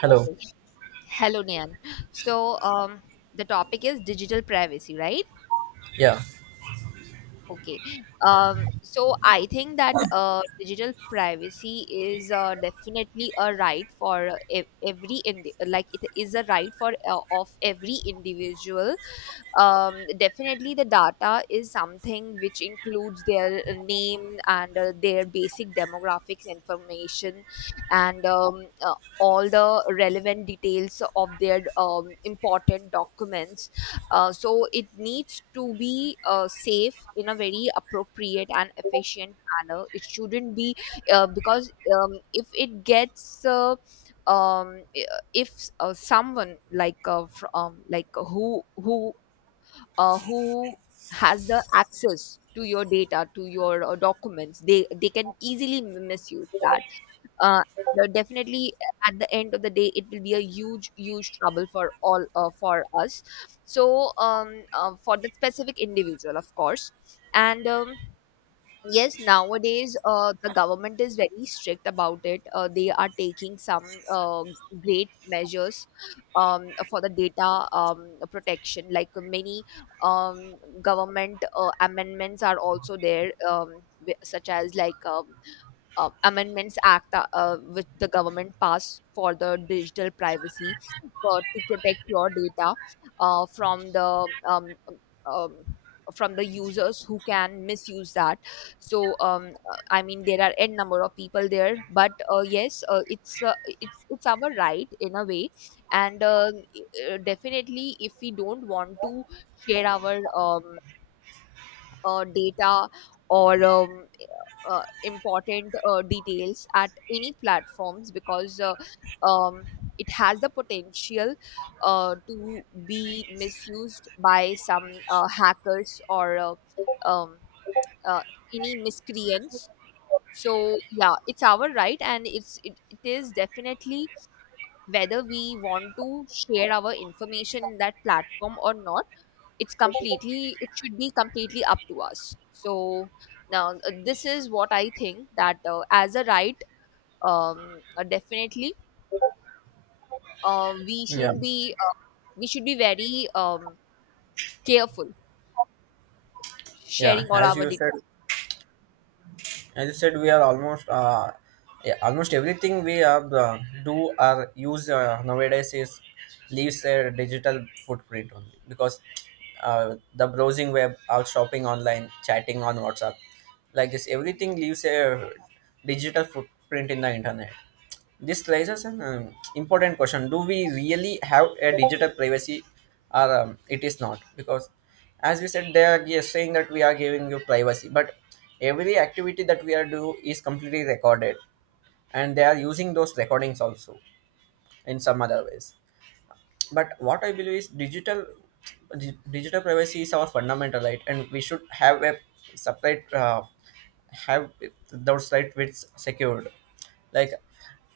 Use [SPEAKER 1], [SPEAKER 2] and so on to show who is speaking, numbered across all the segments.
[SPEAKER 1] Hello.
[SPEAKER 2] Okay. Hello, Nian. So, um, the topic is digital privacy, right?
[SPEAKER 1] Yeah.
[SPEAKER 2] Okay. So I think that digital privacy is definitely a right for like it is a right for of every individual. Definitely, the data is something which includes their name and their basic demographics information and all the relevant details of their important documents, so it needs to be safe in a very appropriate and efficient manner. It shouldn't be because if it gets I- If someone like fr- like who has the access to your data, to your documents, they can easily misuse that. uh, Definitely at the end of the day it will be a huge trouble for all, for us, so for the specific individual, of course. And Yes, nowadays the government is very strict about it. They are taking some great measures for the data protection. Like many government amendments are also there, such as Amendments Act which the government passed for the digital privacy, for, to protect your data uh, from the um, um, from the users who can misuse that. So I mean there are n number of people there, but yes, it's our right in a way, and definitely if we don't want to share our data or important details at any platforms because um, it has the potential to be misused by some hackers or um, uh, any miscreants. So yeah, it's our right and it is definitely whether we want to share our information in that platform or not. It's completely it should be completely up to us. So now, this is what I think, that as a right, definitely we
[SPEAKER 1] Yeah.
[SPEAKER 2] shouldn't be we should be very careful
[SPEAKER 1] Yeah.
[SPEAKER 2] sharing all
[SPEAKER 1] As
[SPEAKER 2] our
[SPEAKER 1] you said,
[SPEAKER 2] details.
[SPEAKER 1] we are almost yeah, almost everything we do or use nowadays is leaves a digital footprint only because the browsing web, out shopping online, chatting on WhatsApp, like this, everything leaves a digital footprint in the internet. This raises an important question: Do we really have a digital privacy, or it is not? Because, as you said, they are just saying that we are giving you privacy, but every activity that we are do is completely recorded, and they are using those recordings also in some other ways, but what I believe is digital privacy is our fundamental right, and we should have a separate have those rights which secured like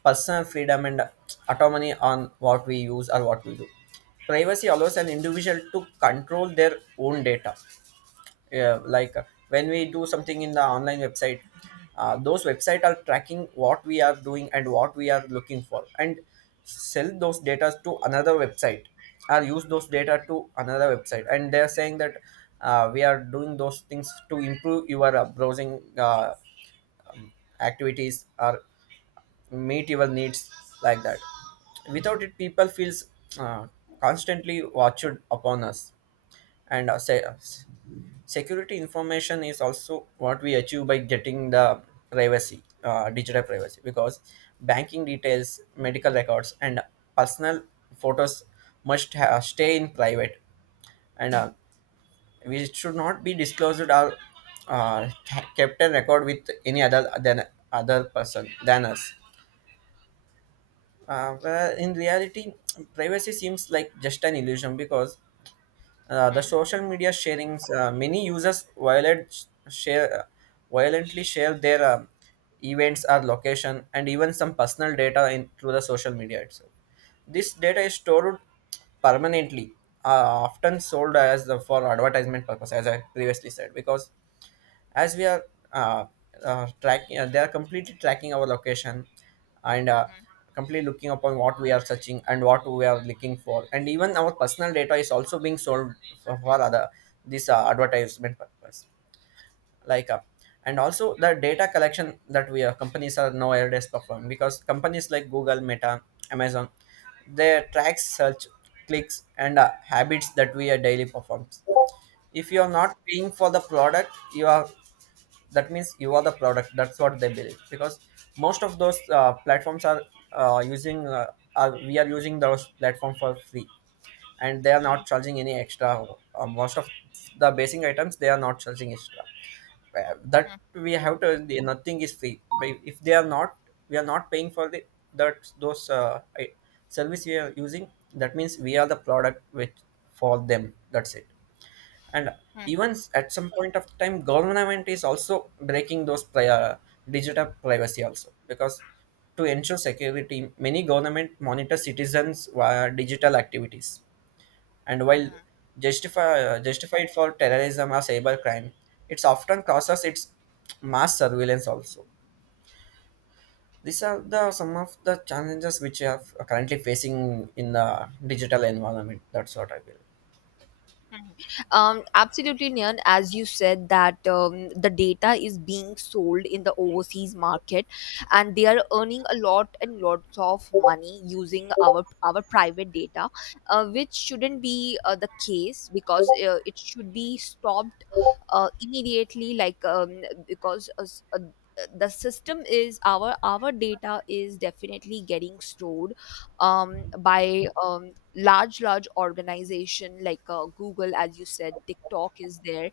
[SPEAKER 1] personal freedom and autonomy on what we use or what we do. Privacy allows an individual to control their own data. Yeah, like when we do something in the online website, those website are tracking what we are doing and what we are looking for, and sell those data to another website, or use those data to another website, and they are saying that we are doing those things to improve your browsing activities or meet your needs, like that. Without it, people feels uh, constantly watched upon us, and security information is also what we achieve by getting the privacy digital privacy, because banking details, medical records, and personal photos stay in private, and we should not be disclosed or kept a record with any other than other person than us. Where in reality, privacy seems like just an illusion, because the social media sharings, many users violent share, violently share their events or location, and even some personal data in, through the social media itself. This data is stored permanently, often sold as the, for advertisement purpose, as I previously said, because as we are uh, tracking they are completely tracking our location, and completely looking upon what we are searching and what we are looking for, and even our personal data is also being sold for other this advertisement purpose, like and also the data collection that we are companies are nowadays performing, because companies like Google, Meta, Amazon, they track search, clicks, and habits that we are daily performs. If you are not paying for the product, you are, that means you are the product, that's what they believe, because most of those platforms are using are we are using those platform for free, and they are not charging any extra, most of the basic items they are not charging extra. That we have to nothing is free. But if they are not, we are not paying for the, that those service we are using, that means we are the product which for them, that's it. And even at some point of time, government is also breaking those digital privacy also, because to ensure security, many government monitor citizens via digital activities, and while justify, justified for terrorism or cyber crime, it's often causes its mass surveillance also. These are the some of the challenges which are currently facing in the digital environment, that's what I believe.
[SPEAKER 2] Absolutely, Nyan. As you said, that the data is being sold in the overseas market, and they are earning a lot and lots of money using our private data, which shouldn't be the case, because it should be stopped immediately. The system is our data is definitely getting stored by large organization like google, as you said, tiktok is there,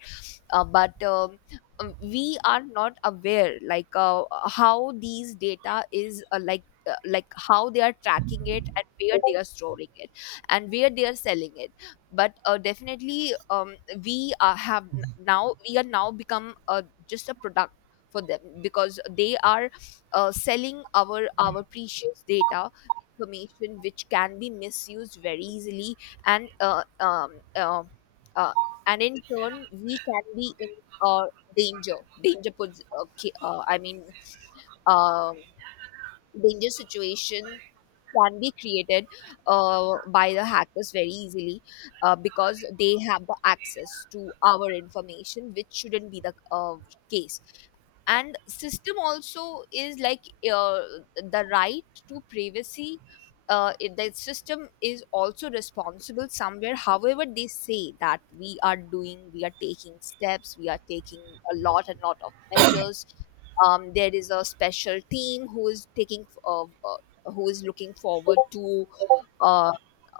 [SPEAKER 2] but we are not aware like how these data is like how they are tracking it and where they are storing it and where they are selling it. But Definitely now we are now become just a product for them, because they are selling our precious data information which can be misused very easily. And uh, um, uh, uh, and in turn we can be in uh, danger puts ki- I mean um danger situation can be created by the hackers very easily, because they have the access to our information, which shouldn't be the case. And system also is like uh, the right to privacy, the system is also responsible somewhere, however they say that we are doing, we are taking steps, we are taking a lot and lot of measures. Um, there is a special team who is taking who is looking forward to uh,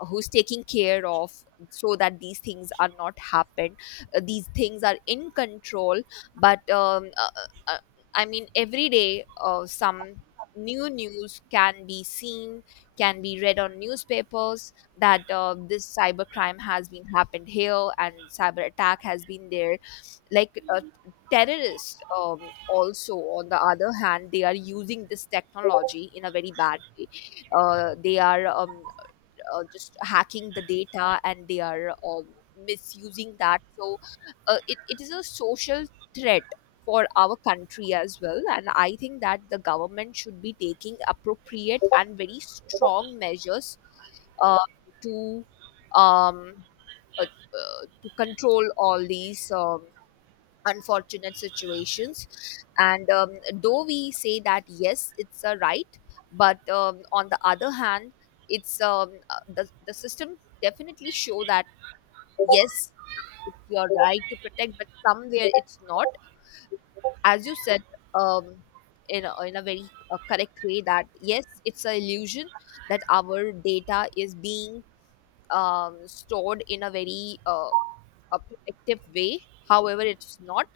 [SPEAKER 2] who's taking care of, so that these things are not happen, these things are in control. But uh, I mean, every day some new news can be seen, can be read on newspapers, that this cyber crime has been happened here and cyber attack has been there. Like terrorists, also, on the other hand, they are using this technology in a very bad way. They are just hacking the data and they are misusing that. So it is a social threat for our country as well. And I think that the government should be taking appropriate and very strong measures, uh, to um, to control all these. Unfortunate situations. And though we say that yes, it's a right, but on the other hand, the system definitely show that yes, it's your right to protect, but somewhere it's not, as you said, um, in a very correct way, that yes, it's a illusion that our data is being stored in a very a protective way. However, it's not,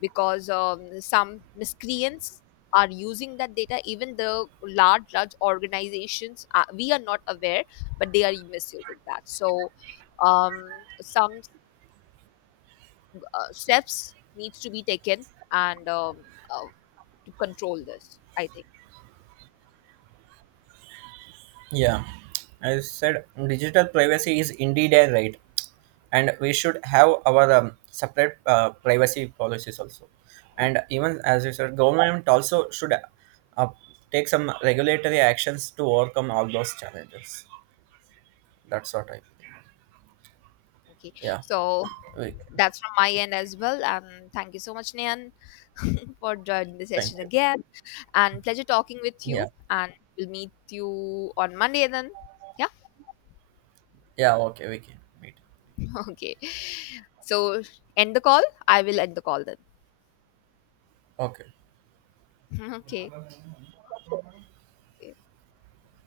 [SPEAKER 2] because some miscreants are using that data. Even the large organizations, we are not aware, but they are misusing that. So, um, some steps needs to be taken, and uh, to control this, I think.
[SPEAKER 1] Yeah, I said digital privacy is indeed a right, and we should have our separate privacy policies also. And even as you said, government also should uh, take some regulatory actions to overcome all those challenges. That's what I.
[SPEAKER 2] Okay,
[SPEAKER 1] Yeah,
[SPEAKER 2] so
[SPEAKER 1] we.
[SPEAKER 2] that's from my end as well. And thank you so much, Nayan, for joining the
[SPEAKER 1] Thank
[SPEAKER 2] session
[SPEAKER 1] you.
[SPEAKER 2] again. And pleasure talking with
[SPEAKER 1] Yeah,
[SPEAKER 2] you. And we'll meet you on Monday then. Yeah.
[SPEAKER 1] yeah. Okay, we can meet.
[SPEAKER 2] Okay. So end the call. I will end the call then.
[SPEAKER 1] Okay.
[SPEAKER 2] Okay. Okay.